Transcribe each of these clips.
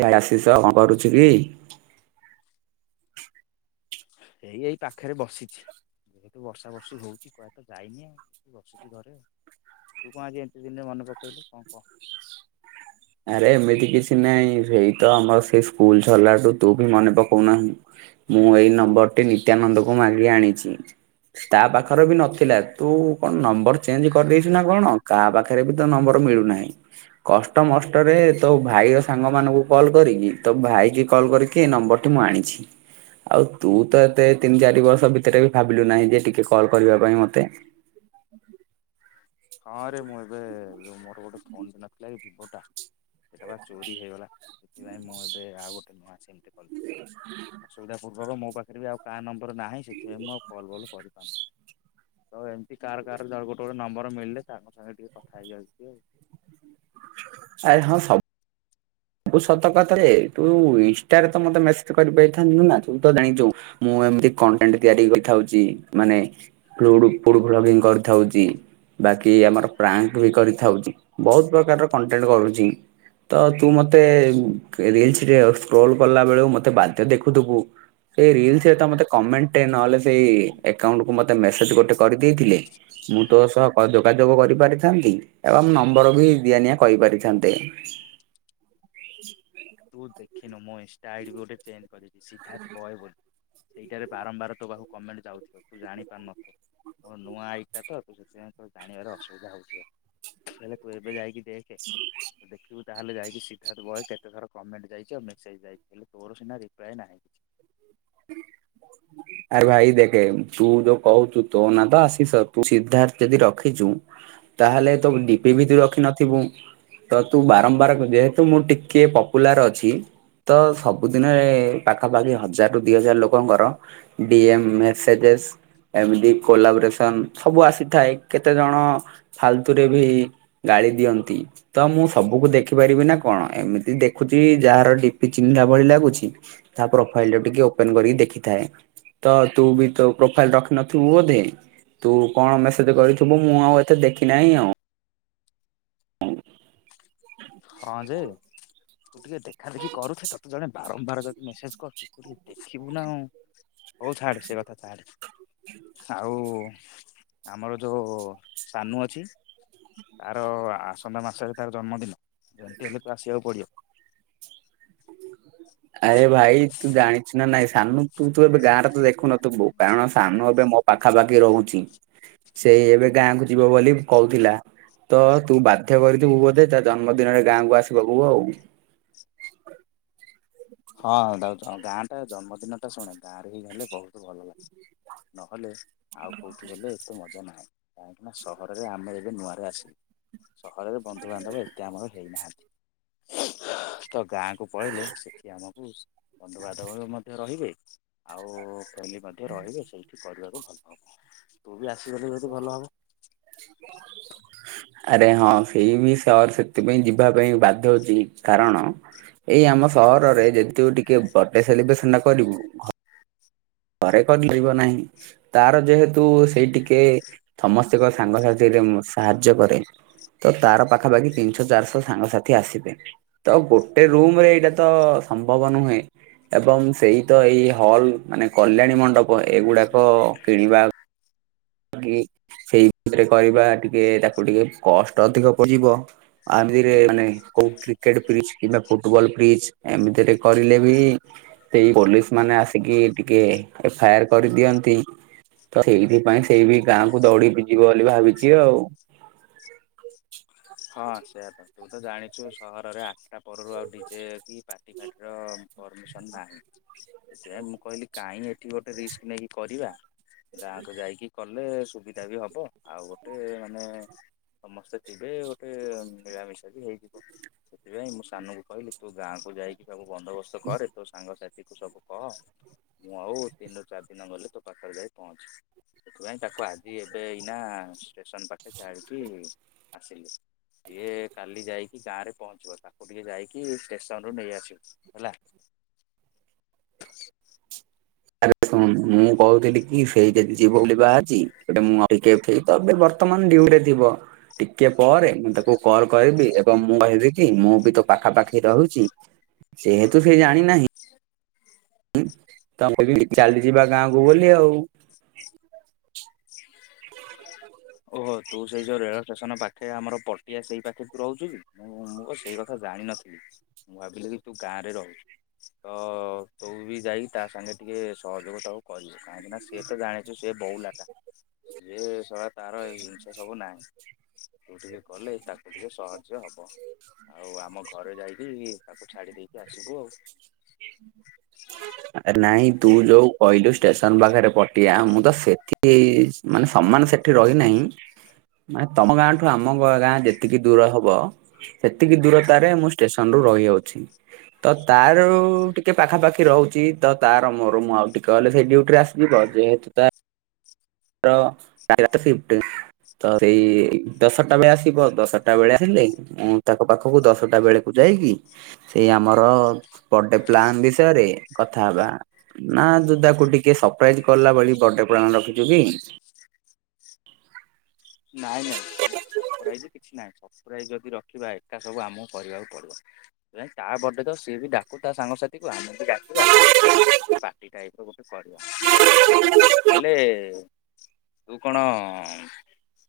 ଏ ଆଶିଷ କଣ କରୁଛି କି? [unintelligible] ଏଇ ଏଇ ପାଖରେ ବସିଛି। ଯେହେତୁ ବର୍ଷା ବର୍ଷି ହଉଛି କୁଆଡେ ତ ଯାଇନି ଆଉ। ବସିଛି ଘରେ ଆଉ। ତୁ କଣ ଆଜି ଏତେ ଦିନ୍ ରେ ମନେ ପକେଇଲୁ? କଣ କହ। ଆରେ ଏମିତି କିଛି ନାଇଁ। ସେଇତ ଆମର ସେଇ ସ୍କୁଲ ସଲାଠୁ ତୁ ବି ମନେ ପକଉନାହୁଁ। ମୁଁ ଏଇ ନମ୍ବରଟି ନିତ୍ୟାନନ୍ଦକୁ ମାଗିକି ଆଣିଛି। ତା ପାଖରେ ବି ନଥିଲା। ତୁ କଣ ନମ୍ବର ଚେଞ୍ଜ କରିଦେଇଛୁ ନା କଣ? କାହା ପାଖ ପାଖରେ ବି ତ ନମ୍ବର ମିଳୁନାହିଁ। କଷ୍ ଷ୍ଟମଷ୍ଟରେ ତୋ ଭାଇର ସାଙ୍ଗମାନଙ୍କୁ କଲ୍ କରିକି ତୋ ଭାଇ କି କଲ୍ କରିକି ଏ ନମ୍ବରଟି ମୁଁ ଆଣିଛି। ଆଉ ତୁ ତ ଏତେ ତିନି ଚାରି ବର୍ଷ ଭିତରେ ବି ଭାବିଲୁ ନାହିଁ ଯେ ଟିକେ କଲ୍ କରିବା ପାଇଁ ମତେ? ହଁରେ ମୁଁ ଏବେ ଯଉ ମୋର ଗୋଟେ ଫୋନଟେ ନଥିଲା କି ଭିବୋ ଟା। ସେଇଟା ବା ଚୋରି ହେଇଗଲା। ସେଥିପାଇଁ ମୁଁ ଏବେ ଆଉ ଗୋଟେ ନୂଆଁ ସିମ୍ ଟେ [unintelligible] ସୁବିଧା ପୂର୍ବକ ମୋ ପାଖରେ ବି ଆଉ କା ନମ୍ବର ନାଇଁ ସେଥିପାଇଁ ଆଉ କଲ୍ ଫଲ କରି ତ ଏମିତି କାର୍ କାର ଗୋଟେ ଗୋଟେ ନମ୍ବର ମିଳିଲେ ତାଙ୍କ ସାଙ୍ଗେରେ ଟିକେ କଥା ହେଇଯାଉଛି ଆଉ। ଆରେ ହଁ ସବୁ ବୁ ସତ କଥାରେ ତୁ ଇନଷ୍ଟାରେ ତ ମତେ ମେସେଜ କରିପରିଥାନ୍ତୁ ନା ତୁ ତ ଜାଣିଛୁ। ମୁଁ ଏମିତି କଣ୍ଟେଣ୍ଟ ତିଆରି କରିଥାଉଛି ମାନେ ପ୍ଲୁଡ ଫୁଡ୍ ଭ୍ଲଗିଙ୍ଗ କରିଥାଉଚି। ବାକି ଆମର ପ୍ରାଙ୍କ ବି କରିଥାଉଛି ବହୁତ ପ୍ରକାରର କଣ୍ଟେଣ୍ଟ କରୁଛି ତ ତୁ ମତେ ରିଲ୍ସରେ ସ୍କ୍ରୋଲ କଲା ବେଳୁ ମତେ ବାଧେ ଦେଖୁଥିବୁ। ସେଇ ରିଲସ୍ ରେ ତ ମତେ କମେଣ୍ଟ ନହେଲେ ସେଇ ଏକଉଣ୍ଟକୁୁ ମତେ ମେସେଜ ଗୋଟେ କରିଦେଇଥିଲେ ମୁଁ ତ ସହ [inaudible] ଯୋଗାଯୋଗ କରିପାରିଥାନ୍ତି ଏବଂ ନମ୍ବର ବି ଦିଆ ନିିଆ କରି ପାରିଥାନ୍ତେ। ତୁ ଦେଖିନୁ ମୋ ଇଷ୍ଟା ଆଇଡି ବି ଗୋଟେ ଚେଞ୍ଜ କରିଛି ସିଦ୍ଧାର୍ଥ ବୟ ବୋଲି। ସେଇଟାରେ ବାରମ୍ବାର ତୋ ପାଖକୁ କମେଣ୍ଟ ଯାଉଥିବ ତୁ ଜାଣିପାରୁନଥିବୁ। ମୋର ନୂଆ ଆଇ ଟା ତ ତୁ ସେଥିପାଇଁ ତ ଜାଣିବାରେ ଅସୁବିଧା ହଉଥିବ, ହେଲେ ତୁ ଏବେ ଯାଇକି ଦେଖେ ଦେଖିବୁ ତାହେଲେ ଯାଇକି ସିଦ୍ଧାର୍ଥ ବୟ କେତେଥର କମେଣ୍ଟ ଯାଇଛି ଆଉ ମେସେଜ୍ ଯାଇଛି ହେଲେ ତୋର ସିନା ରିପ୍ଲାଏ ନାହିଁ। ଆରେ ଭାଇ ଦେଖେ ତୁ ଯୋଉ କହୁଛୁ ତୋ ନା ତ ଆସିସ ତୁ ସିଦ୍ଧାର୍ଥ ଯଦି ରଖିଛୁ ତାହେଲେ ତୁ ଡିପି ବି ତ ରଖିିନଥିବୁ। ତୁ ବାରମ୍ବାର ଯେହେତୁ ମୁଁ ଟିକେ ପପୁଲାର ଅଛି ତ ସବୁଦିନରେ ପାଖାପାଖି ହଜାର ରୁ ଦି ହଜାର ଲୋକଙ୍କର ଡି ଏମ ମେସେଯେ ସ୍। ଏମିତି କୋଲାବ୍ରେସନ୍ ସବୁ ଆସିଥାଏ କେତେ ଜଣ ଫାଲତୁରେ ବି ଗାଳି ଦିଅନ୍ତି। ତ ମୁଁ ସବୁକୁ ଦେଖି ପାରିବି ନା କଣ ଏମିତି ଦେଖୁଛି ଯାହାର ଡିପି ଚିହ୍ନିଲା ଭଳି ଲାଗୁଛି। ତା ପ୍ରୋଫାଇଲ ଟା ଟିକେ ଓପେନ କରିକି ଦେଖିଥାଏ। ତ ତୁ ବି ତୋ ପ୍ରୋଫାଇଲ ରଖି ନଥିବୁ ବୋଧେ। ତୁ କଣ ମେସେଜ କରିଥୁିବୁ ମୁଁ ଆଉ ଏତେ ଦେଖି ନାହିଁ ଆଉ। ହଁ ଯେ ତୁ ଟିକେ ଦେଖା ଦେଖି କରୁଛେ ତତେ ଜଣେ ବାରମ୍ବାର ଯଦି ମେସେଜ କରୁଛି। ଦେଖିବୁ ନା ଆଉ ହଉ ଛାଡେ ସେ କଥା ଛାଡେ। ଆଉ ଆମର ଯୋଉ ସାନୁ ଅଛି ତାର ଆସନ୍ତା ମାସରେ ତାର ଜନ୍ମଦିନ। ଯେମତି ହେଲେ ତୁ ଆସିବାକୁ ପଡିବ। ଆରେ ଭାଇ ତୁ ଜାଣିଛୁ ନା ନାଇଁ ସାନୁ ତୁ ତୁ ଏବେ ଗାଁରେ ତ ଦେଖୁନଥୁବୁ କାରଣ ସାନୁ ଏବେ ମୋ ପାଖାପାଖି ରହୁଛି ସେଇ ଏବେ ଗାଁ କୁ ଯିବ ବୋଲି କହୁଥିଲା। ତ ତୁ ବାଧ୍ୟ କରିଥିବୁ ବୋଧେ ତା ଜନ୍ମଦିନରେ ଗାଁକୁ ଆସିବ ପୁବୁ ଆଉ। ହଁ ଯାଉଁ ଗାଁ ଟା ଜନ୍ମଦିନଟା ଶୁଣେ ଗାଁ ରେ ହେଇ ଗଲେ ବହୁତ ଭଲ ଲାଗେ। ନହଲେ ଆଉ କୋଉଠି ହେଲେ ଏତେ ମଜା ନାହିଁ କାହିଁକି ନା ସହରରେ ଆମେ ଏବେ ନୂଆରେ ଆସିବୁ। ସହରରେ ବନ୍ଧୁବାନ୍ଧବ ଏତେ ଆମର ହେଇନାହାନ୍ତି ତ ଗାଁ କୁ ପଲେଇଲେ ଏଠି ଆମକୁ ବନ୍ଧୁ-ବାନ୍ଧବ ମଧ୍ୟ ରହିବେ। ଆଉ ଖେିଲ ମଧ୍ୟ ରହିବେ ସେଇଠି କରିବାକୁ ଭଲ ହବ ତୁ ବି ଆସିଗଲେ ଯଦି ଭଲ ହବ। ଆରେ ହଁ ସେଇ ବି ସହର ସେଥିପାଇଁ ଯିବା ପାଇଁ ବାଧ୍ୟ ହଛି କାରଣ ଏଇ ଆମ ସହରରେ ଯେତେ ମୁଁ ଟିକେ ବର୍ଥଡେ ସେଲିବ୍ରେସନ ଟା କରିବୁ ଘରେ କରିପାରିବ ନାହିଁ ତାର ଯେହେତୁ ସେଇ ଟିକେ ସମସ ପ୍ରତ୍ୟେକ ସାଙ୍ଗସାଥିରେ ମୁଁ ସାହାଯ୍ୟ କରେ। ତ ତାର ପାଖାପାଖି ତିନିଶହ ଚାରିଶହ ସାଙ୍ଗସାଥି ଆସିବେ। ତ ଗୋଟେ ରୁମରେ ଏଇଟା ତ ସମ୍ଭବ ନୁହେଁ। ଏବଂ ସେଇ ତ ଏଇ ହଲ ମାନେ କଲ୍ୟାଣୀ ମଣ୍ଡପ ଏଗୁଡାକ କିଣିବା ଟିକେ ସେଇ ଭିତରେ କରିବା ଟିକେ ତାକୁ ଟିକେ କଷ୍ଟ ଅଧିକ ପଡିଯିବ। ଆଧୀଅରେ ହୁଁ ମାନେ କୋଉଠି କ୍ରିକେଟ ଫ୍ରିଜ କିମ୍ବା ଫୁଟବଲ୍ ଫ୍ରିଜ ଏମିତିରେ କରିଲେ ବି ସେଇ ପୋଲିସ ମାନେ ଆସିକି ଟିକେ ଏଫଆର କରିଦିଅନ୍ତି। ତ ଏଇଥିପାଇଁ ସେଇ ବି ଗାଁକୁ ଦୌଡିି ଯିବ ବୋଲି ଭାବିଛି ଆଉ। ହଁ ସେଇଆା ତ ତୁ ତ ଜାଣିଛୁ ସହରରେ ଆଠଟା ପରରୁ ଆଉ ଡିଜେ କି ପା ଦିଭାଇଦାର ପର୍ମିସନ୍ ନାହିଁ। ସେଇଆ ମୁଁ କହିଲି କାଇହିଁ ଏଠି ଗୋଟେ ରିସ୍କ ନେଇକି କରିବା। ଗାଁକୁ ଯାଇକି କଲେ ସୁବିଧା ବି ହବ ଆଉ ଗୋଟେ ମାନେ ସମସ୍ତେ ଥିବେ ଗୋଟେ ମିଳାମିଶା ବି ହେଇଯିବ ସେଥିପାଇଁ ମୁଁ ସାନଙ୍କୁ କହିଲି ତୁ ଗାଁକୁ ଯାଇକି ଯିବାକୁ ବନ୍ଦୋବସ୍ତ କରେ ତୋ ସାଙ୍ଗସାଥିକୁ ସବୁ କହ। ମୁଁ ଆଉ ତିନି ରରୁ ଚାରି ଦିନ ଗଲେ ତୋ ପାଖରେ ଯାଇ ପହଞ୍ଚିବି। ସେଥିପାଇଁ ତାକୁ ଆଜି ଏବେ ଏଇନା ଷ୍ଟେସନ ପାଖେ ଛାଡିକି ଆସିଲି। ଇଏ କାଲି ଯାଇକି ଗାଁରେ ପହଞ୍ଚିବ ତାକୁ ଟିକେ ଯାଇକି ଷ୍ଟେସନରୁୁ ନେଇ ଆସିବୁ ହେଲା। [inaudible] ଆରେ ଶୁଣ ମୁଁ କହୁଥିଲି କି ସେଇ ଯଦି ଯିବ ବୋଲି ବାହାରିଛି ଟ ମୁଁ ତମେ ବର୍ତ୍ତମାନ ଡିଉଟିରେ ଥିବ। ଟିକେ ପରେ ମୁଁ ତାକୁ କଲ କରିବି ଏବଂ ମୁଁ କହିବି କି ମୁଁ ବି ତୋ ପାଖାପାାଖି ରହୁଛି ଯେହେତୁ ସେ ଜାଣି ନାହିଁ। ତମେ ବି ଚାଲିଯିବା ଗାଁକୁ ବୋଲି ଆଉ। [inaudible] ଓହୋ ତୁ ସେଇ ଯୋଉ ରେଳ ଷ୍ଟେସନ ପାଖେ ଆମର ପଟିଆ ସେଇ ପାଖେ ତୁ ରହୁଚୁ କି ଓ ସେଇ ଜାଣିନଥିଲି ମୁଁ ଭାବିଲି କି ତୁ ଗାଁ ରେ ରହୁଛୁ। ଓ ତୁବି ଯାଇ ତା ସାଙ୍ଗେ ଟିକେ ସହଯୋଗ ଦଉ କହିବୁ କାହିଁକିନା ସିଏ ତ ଜାଣିଛୁ ସିଏ ବଉଲାଟା। ସିଏ ଶଳା ତାର ଏଇ ଜିନିଷ ସବୁ ନାହିଁ ତୁ ଟିକେ କଲେ ତାକୁ ଟିକେ ସହଜ ହବ। ହବ ଆଉ ଆମ ଘରେ ଯାଇକି ତାକୁ ଛାଡି ଦେଇକି ଆସିବୁ ଆଉ। ନାଇଁ ତୁ ଯୋଉ କହିଲୁ ଷ୍ଟେସନ ପାଖରେ ପଟିଆ ମୁଁ ତ ସେଠି ମାନେ ସମାନ ସେଠି ରହିନାହିଁ ମାନେ ତମ ଗାଁ ଆମ ଗାଁ ଯେତିକି ଦୂର ହବ ସେତିକି ଦୂରତାରେ ମୁଁ ଷ୍ଟେସନରୁୁ ରହିଯାଉଛି। ତ ତାଯୋଉ ପାଖି ରହୁଛି ତାର ମୋର ମୁଁ ଆଉ ଟିକେ କଲେ ସେଇ ଡୁଟି ରେ ଆସିଯିବ ଯେହେତୁ ତା ର ତାର ରତିଷିଫ୍ଟ ତ ସେଇ ଦଶଟା ବେଳେ ଆସିବ ଦଶଟା ବେଳେ ଆସିଲେ ମୁଁ ତାଙ୍କ ପାଖକୁ ଦଶଟା ବେଳକୁ ଯାଇକି ସେଇ ଆମର ଗୋଟେ ପ୍ଲାନ୍ ବିଷୟରେ କଥା ହବା ନା ତୁ ତାକୁ ଟିକେ ସରପ୍ରାଇଜ କଲା ଭଳି ବର୍ଡେ ପା ରଖିଛୁ କି? ନାଇଁ ନାଇଁ ସର୍ପ୍ରାଇଜ କିଛି ନାଇଁ। ସର୍ପ୍ରାଇଜ ଯଦି ରଖିବା ଏକା ସବୁ ଆମକୁ କରିବାକୁ ପଡିବ। ତା ବର୍ଥଡେ ତ ସିଏ ବି ଡାକୁ ତା ସାଙ୍ଗସାଥିକୁ ଆମେ ବି ଡାକ ଗୋଟେ ପାଟି ଟାଇପର କରିବା ହେଲେ ତୁ କଣ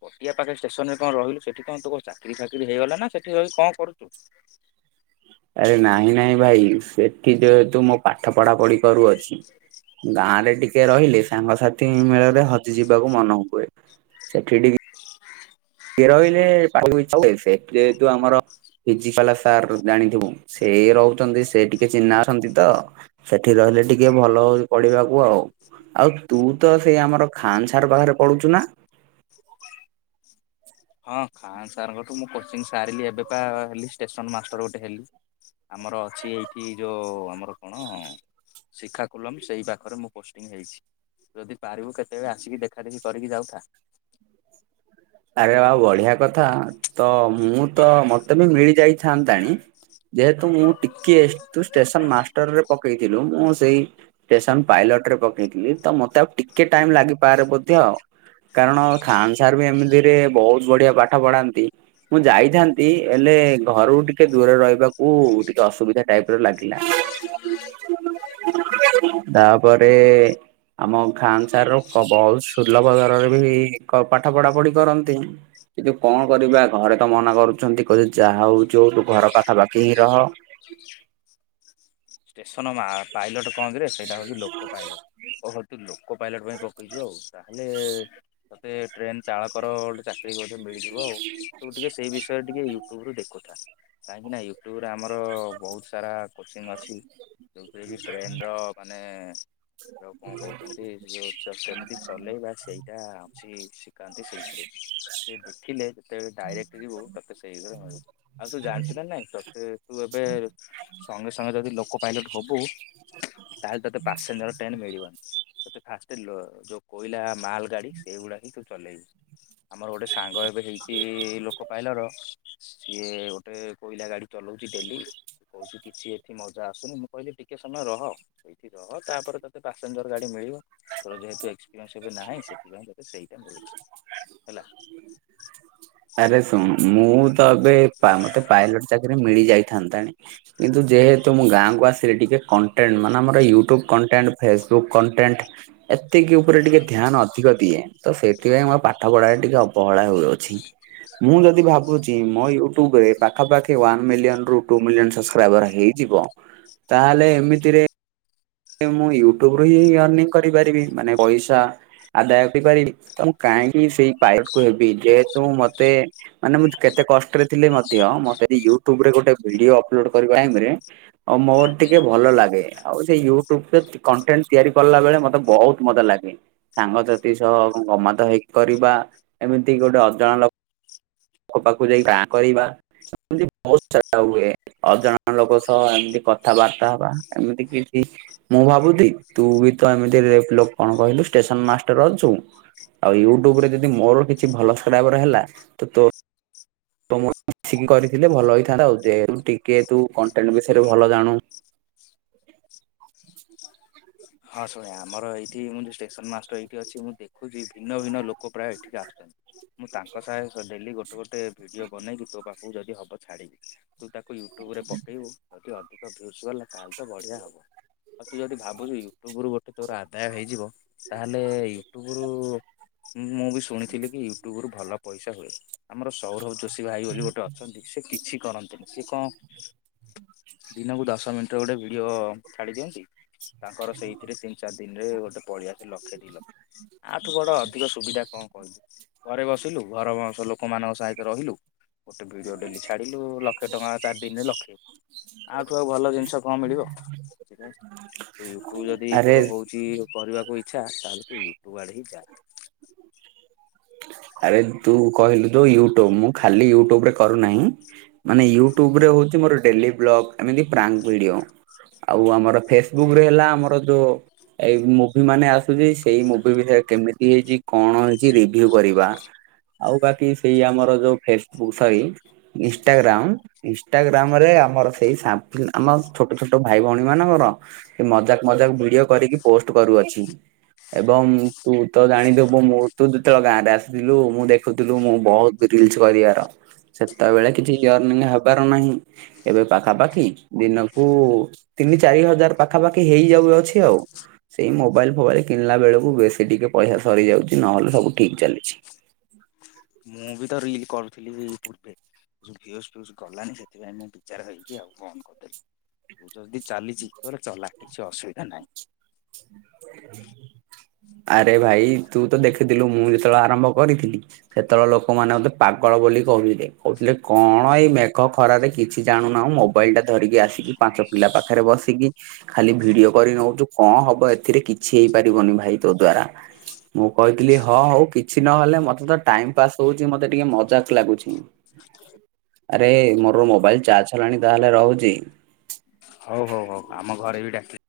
ପଟିଆ ପାଖରେ ଷ୍ଟେସନ ରେ କଣ ରହିଲୁ ସେଠି କଣ ତୁ ଚାକିରି ଫାକିରି ହେଇଗଲା ନା ସେଠି ରହି କଣ କରୁଛୁ? ଆରେ ନାଇଁ ନାଇଁ ଭାଇ ସେଠି ଯେହେତୁ ମୁଁ ପାଠ ପଢାପଢି କରୁଅଛି। [inaudible] ଗାଁରେ ଟିକେ ରହିଲେ ସାଙ୍ଗସାଥି ମେଳରେ ହଜିଯିବାକୁ ମନ ହୁଏ ସେଠି ଟିକେ କି ରହିଲେ ପା ଯେହେତୁ ଆମର ପିଜି ବାଲା ସାର୍ ଜାଣିଥିବୁ ସେ ରହୁଛନ୍ତି ସେ ଟିକେ ଚିହ୍ନା ଅଛନ୍ତି ତ ସେଠି ରହିଲେ ଟିକେ ଭଲ ହଉଛି ଟିକେ ପଢିବାକୁ ଆଉ ଆଉ ତୁ ତ ସେଇ ଆମର ଖାନ ସାର ପାଖରେ ପଢୁଛୁ ନା? ହଁ ଖାନ୍ ସାର୍ ଙ୍କ ଠୁ ମୁଁ କୋଚିଙ୍ଗ ସାରିଲି ଏବେ ପା ହେଲି ଷ୍ଟେସନ ମାଷ୍ଟର ଗୋଟେ ହେଲି। ଆମର ଅଛି ଏଇଠି ଯୋଉ ଆମର କଣ? ଶିଖାକୁଲମ ସେଇ ପାଖରେ ମୁଁ ପୋଷ୍ଟିଂ ହେଇଛି। ଯଦି ପାରିବୁ କେତେବେଳେ ଆସିକି ଦେଖା ଦେଖି କରିକି ଯାଉଥା। ଆରେ ବାଃ ବଢିଆ କଥା ତ ମୁଁ ତ ମତେ ବି ମିଳିଯାଇ ଥାନ୍ତାଣି। ଯେହେତୁ ମୁଁ ଟିକେ ଷ୍ଟେସନ ମାଷ୍ଟରରେ ପକେଇଥିଲୁ ମୁଁ ସେଇ ଷ୍ଟେସନ ପାଇଲଟରେ ପକେଇଥିଲି ତ ମତେ ଆଉ ଟିକେ ଟାଇମ ଲାଗିପାରେ ବୋଧେ ଆଉ କାରଣ ଖାନ ସାର୍ ବି ଏମିତିରେ ବହୁତ ବଢିଆ ପାଠ ପଢାନ୍ତି। ମୁଁ ଯାଇଥାନ୍ତି ହେଲେ ଘରୁକୁ ଟିକେ ଦୂରରେ ରହିବାକୁ ଟିକେ ଅସୁବିଧା ଟାଇପର ଲାଗିଲା। [unintelligible] ଘରେ ଆମ ଖାନ ସାର ର ବହୁତ ସୁଲଭ ଦରରେ ବି ପାଠ ପଢା ପଢି କରନ୍ତି। କିନ୍ତୁ କଣ କରିବା ଘରେ ତ ମନା କରୁଛନ୍ତି କହୁଛେ ଯାହା ହଉଛି ହଉ ତୁ ଘର ପାଖା ପାଖି ହିଁ ରହ। ଷ୍ଟେସନ ପାଇଲଟ କଣ କିରେ ସେଇଟା ହଉଛି ଲୋକ ପାଇଲଟ ଓହ ତୁ ଲୋକ ପାଇଲଟ ପାଇଁ ପକେଇଛୁ ଆଉ ତାହେଲେ ତତେ ଟ୍ରେନ ଚାଳକର ଚାକିରୀ ମଧ୍ୟ ମିଳିଯିବ ଆଉ ଟିକେ ସେଇ ବିଷୟରେ ଟିକେ ୟୁଟ୍ୟୁବରୁ ଦେଖୁଥା କାହିଁକି ନା ଯୋଉ ଆମର ବହୁତ ସାରା କୋଶ୍ଚିନ ଅଛି ଯେଉଁଥିରେ କି ଟ୍ରେନର ମାନେ ଆଉ କଣ କହୁଛନ୍ତି ଯୋଉ କେମିତି ଚଲେଇବା ସେଇଟା ହଉଛି କାନ୍ତି ସେଇଥିରେ ସେ ଦେଖିଲେ ଯେତେବେଳେ ଡାଇରେକ୍ଟ ଯିବୁ ତତେ ସେଇରେ ମିଳିବ। ଆଉ ତୁ ଜାଣିଛୁ ନା ନାଇଁ ତତେ ତୁ ଏବେ ସଙ୍ଗେ ସଙ୍ଗେ ଯଦି ଲୋକ ପାଇଲଟ ହବୁ ତାହେଲେ ତୋତେ ପାସେଞ୍ଜର ଟ୍ରେନ ମିଳିବନି ତତେ ଫାଷ୍ଟ ଯୋ କୋଇଲା ମାଲଗାଡି ସେଇଗୁଡା ହିଁ ତୁ ଚଲେଇବୁ। ଆମର ଗୋଟେ ସାଙ୍ଗ ଏବେ ହେଇଛି ଲୋକ ପାଇଲର ସିଏ ଗୋଟେ କୋଇଲା ଗାଡି ଚଲଉଛି ଡେଲି କହୁଛି କିଛି ଏଠି ମଜ ଆସନୁ ମୁଁ କହିଲି ଟିକେ ସମୟ ରହ ଏଇଠି ରହ ତାପରେ ତତେ ପାସେଞ୍ଜର ଗାଡି ମିଳିବ। ତୋର ଯେହେତୁ ଏକ୍ସପିରିଏନ୍ସ ନାହିଁ ସେଥିପାଇଁ ତତେ ସେଇଟା ମିଳଛି ହେଲା। ଆରେ ଶୁଣ ମୁଁ ତ ଏବେ ମତେ ପାଇଲଟ ଚାକିରି ମିଳିଯାଇଥାନ୍ତାଣି। କିନ୍ତୁ ଯେହେତୁ ମୁଁ ଗାଁକୁ ଆସିଲେ ଟିକେ କଣ୍ଟେଣ୍ଟ ମାନେ ଆମର ୟୁଟ୍ୟୁବ୍ କଣ୍ଟେଣ୍ଟ ଫେସବୁକ୍ କଣ୍ଟେଣ୍ଟ ଏତିକି ଉପରେ ଟିକେ ଧ୍ୟାନ ଅଧିକ ଦିଏ ତ ସେ ସେଥିପାଇଁ ମୋର ପାଠ ପଢ଼ାରେ ଟିକେ ଅବହେଳା ହେଉଅଛି। ମୁଁ ଯଦି ଭାବୁଛି ମୋ ୟୁଟ୍ୟୁବରେ ପାଖାପାଖି ୱାନ ମିଲିୟନରୁ ଟୁ ମିଲିୟନ ସବସ୍କ୍ରାଇବର ହେଇ ଯିବ ତାହେଲେ ଏମିତିରେ ମୁଁ ୟୁଟୁବରୁ ହିଁ ଏରଣିଂ କରିପାରିବି ମାନେ ପଇସା ଆଦାୟ କରିପାରି ତ ମୁଁ କାହିଁକି ସେଇ ପାଇଲଟକୁ ହେବି ଯେହେତୁ ମତେ ମାନେ ମୁଁ କେତେ କଷ୍ଟରେ ଥିଲି ମଧ୍ୟ ମତେ ୟୁଟ୍ୟୁବରେ ଗୋଟେ ଭିଡିଓ ଅପଲୋଡ କରିବା ଟାଇମରେ ଆଉ ମୋର ଟିକେ ଭଲ ଲାଗେ ଆଉ ସେଇ ୟୁ ୟୁଟ୍ୟୁବରେ କଣ୍ଟେଣ୍ଟ ତିଆରି କଲା ବଳେ ମତେ ବହୁତ ମଜା ଲାଗେ। ସାଙ୍ଗସାଥି ସହ ଗମତ ହେଇକି କରିବା ଏମିତି ଗୋଟେ ଅଜଣା ଲୋକ ଆଖ ପାଖକୁ ଯାଇ ଗାଁ କରିବା ଏମତି ବହୁତାରା ହୁଏ। ଅଜଣା ଲୋକ ସହ ଏମିତି କଥାବାର୍ତା ହବା ଏମିତି କିଛି ମୁଁ ଭାବୁଥିଲି ତୁ ବି ତ ଏମିତି ଲୋକ କଣ କହିଲୁ ଷ୍ଟେସନ ମାଷ୍ଟର ଅଛୁ। ଆଉ ୟୁଟ୍ୟୁବରେ ଯଦି ମୋର କିଛି ଭଲ ସ୍କ୍ରାଇବର ହେଲା ତ ତୋ ତ ମିିକି କରିଥିଲେ ଭଲ ହେଇଥାନ୍ତା ଆଉୁ ଟିକେ ତୁ କଣ୍ଟେଣ୍ଟ ବିଷୟରେ ଭଲ ଜାଣୁ। [inaudible] ହଁ ଶୁଣ ଆମର ଏଇଠି ମୁଁ ଷ୍ଟେସନ ମାଷ୍ଟର ଏଇଠି ଅଛି ମୁଁ ଦେଖୁଛି ଭିନ୍ନ ଭିନ୍ନ ଲୋକ ପ୍ରାୟ ଏଠିକି ଆସୁଛନ୍ତି। ମୁଁ ତାଙ୍କ ସାଏ ତ ଡେଲି ଗୋଟେ ଗୋଟେ ଭିଡ଼ିଓ ବନେଇକି ତୋ ପାଖକୁ ଯଦି ହବ ଛାଡ଼ିକି ତୁ ତାକୁ ୟୁଟ୍ୟୁବ ରେ ପକେଇବୁ। ଯଦି ଅଧିକ ଭିଉଁସ ଗଲା ତାହେଲେ ତ ବଢ଼ିଆ ହବ ଆଉ ତୁ ଯଦି ଭାବୁଛୁକି? ଟୁବୁରୁ ଗୋଟେ ତୋର ଆଦାୟ ହେଇଯିବ ତାହେଲେ ୟୁଟ୍ୟୁବୁରୁ ମୁଁ ମୁଁ ବି ଶୁଣିଥିଲି କି ୟୁଟ୍ୟୁବୁରୁ ଭଲ ପଇସା ହୁଏ। ଆମର ସୌରଭ ଯୋଷୀ ଭାଇ ବୋଲି ଗୋଟେ ଅଛନ୍ତି ସେ କିଛି କରନ୍ତିନି ସିଏ କଣ [inaudible] ଦିନକୁ ଦଶ ମିନିଟର ଗୋଟେ ଭିଡିଓ ଛାଡି ଦିଅନ୍ତି ତାଙ୍କର ସେଇଥିରେ ତିନି ଚାରି ଦିନରେ ଗୋଟେ ପଳି ଆସେ ଲକ୍ଷେ ଦି ଲକ୍ଷେ ଆଠୁ ବଡ ଅଧିକ ସୁବିଧା କଣ କହିଲୁ? ଘରେ ବସିଲୁ ଘର ବଉଁଶ ଲୋକମାନଙ୍କ ସାଙ୍ଗେରେ ତୁ ରହିଲୁ। ଗୋଟେ ଭିଡିଓ ଡେଲି ଛାଡ଼ିଲୁ ଲକ୍ଷେ ଟଙ୍କା ଚାରି ଦିନରେ ଲକ୍ଷେ। ଆ ଠୁ ଆଉ ଭଲ ଜିନିଷ କଣ ମିଳିବ ୟୁଟ୍ୟୁବ ଯଦି କି ଆରେ ତୋର ହଉଚି କରିବାକୁ ଇଚ୍ଛା ତାହେଲେ ତୁ ୟୁଟ୍ୟୁବ ଆଡେ ହିଁ ଯା। ଆରେ ତୁ କହିଲୁ ଯୋଉ ୟୁଟ୍ୟୁବୁ ମୁଁ ଖାଲି ୟୁଟ୍ୟୁବୁରେ କରୁନାହିଁ। ମାନେ ୟୁଟ୍ୟୁବରେ ହଉଚି ମୋର ଡେଲି ବ୍ଲଗ୍ ଏମିତି ପ୍ରାଙ୍କ ଭିଡିଓ। ଆଉ ଆମର ଫେସବୁକରେ ହେଲା ଆମର ଯୋଉ ଏଇ ମୁ ମାନେ ଆସୁଚି ସେଇ ମୁଭି ବିଷୟରେ କେମିତି ହେଇଚି କଣ ହେଇଚି ରି ଭ୍ୟୁ କରିବା ଆଉ ବାକି ସେଇ ଆମର ଯୋଉ ଫେସବୁକ୍ ଥାଇ ଇଷ୍ଟାଗ୍ରାମ ଇସ୍ ଇନିଷ୍ଟାଗ୍ରାମ ରେ ଆମର ସେଇ ସା ଆମ ଛୋଟ ଛୋଟ ଭାଇ ଭଉଣୀମାନଙ୍କର ମଜାକା ମଜାକା ଭିଡିଓ କରିକି ପୋଷ୍ଟ କରୁଅଛି। ଏବଂ ତୁ ତ ଜାଣିଥବୁ ମୁଁ ତୁ ତ ଗାଁରେ ଆସିଥିଲୁ ମୁଁ ଦେଖୁଥିଲୁ ମୁଁ ବୋହୁତ ରିଲସ କରିବାର। ସେତେବେଳେ କିଛି ୟର୍ନିଂ ହେବାର ନାହିଁ ଏବେ ପାଖାପାଖି ଦିନକୁ ତିନି ଚାରି ହଜାର ପାଖାପାଖି ହେଇ ଯାଉଅଛି ଆଉ। ସେଇ ମୋବାଇଲ ଫୋବାଇଲ କିଣିଲା ବେଳକୁ ବେଶୀ ଟିକେ ପଇସା ସରି ଯାଉଚି ନହେଲେ ସବୁ ଠିକ ଚାଲିଛି। ମୁଁ ବି ତ ରିଲ୍ କରୁଥିଲି ଇ ପୂର୍ବେ ଯୋଉ ଭ୍ୟୁଜ ଫ୍ୟୁଜ ଗଲାନି ସେଥିପାଇଁ ମୁଁ ବିଜାର ହେଇକି ଆଉ ବନ୍ଦ କରିଦେଲି। ଉ ଯଦି ଚାଲିଚି ତୋର ଚଲା କିଛି ଅସୁବିଧା ନାହିଁ। ଆରେ ଭାଇ ତୁ ତ ଦେଖିଥିଲୁ ମୁଁ ଯେତେବେଳେ ଆରମ୍ଭ କରିଥିଲି? ସେତେବେଳେ ଲୋକମାନେ ମତେ ପାଗଳ ବୋଲି କହୁଥିଲେ କହୁଥିଲେ କଣ ଏଇ ମେଘ ଖରାରେ କିଛି ଜାଣୁନାହୁଁ ମୋ ମୋବାଇଲି ଟା ଧରିକି ଆସିକି ପାଞ୍ଚ ପିଲା ପାଖେରେ ବସିକି ଖାଲି ଭିଡିଓ କରି ନଉଚୁ କଣ ହବ ଏଥିରେ କିଛି ହେଇପାରିବନି ଭାଇ ତୋ ଦ୍ଵାରା। ମୁଁ କହିଥିଲି ହଁ ହଉ କିଛି ନହେଲେ ମତେ ତ ଟାଇମ ପାସ୍ ହଉଚି ମତେ ଟିକେ ମଜାକ୍ ଲାଗୁଛି। ଆରେ ମୋର ମୋବାଇଲ ଚାର୍ଜ ସରିଲାଣି ତାହେଲେ ରହୁଚି। ହଉ ହଉ ହଉ ଆମ ଘରେ ବି ଡାକି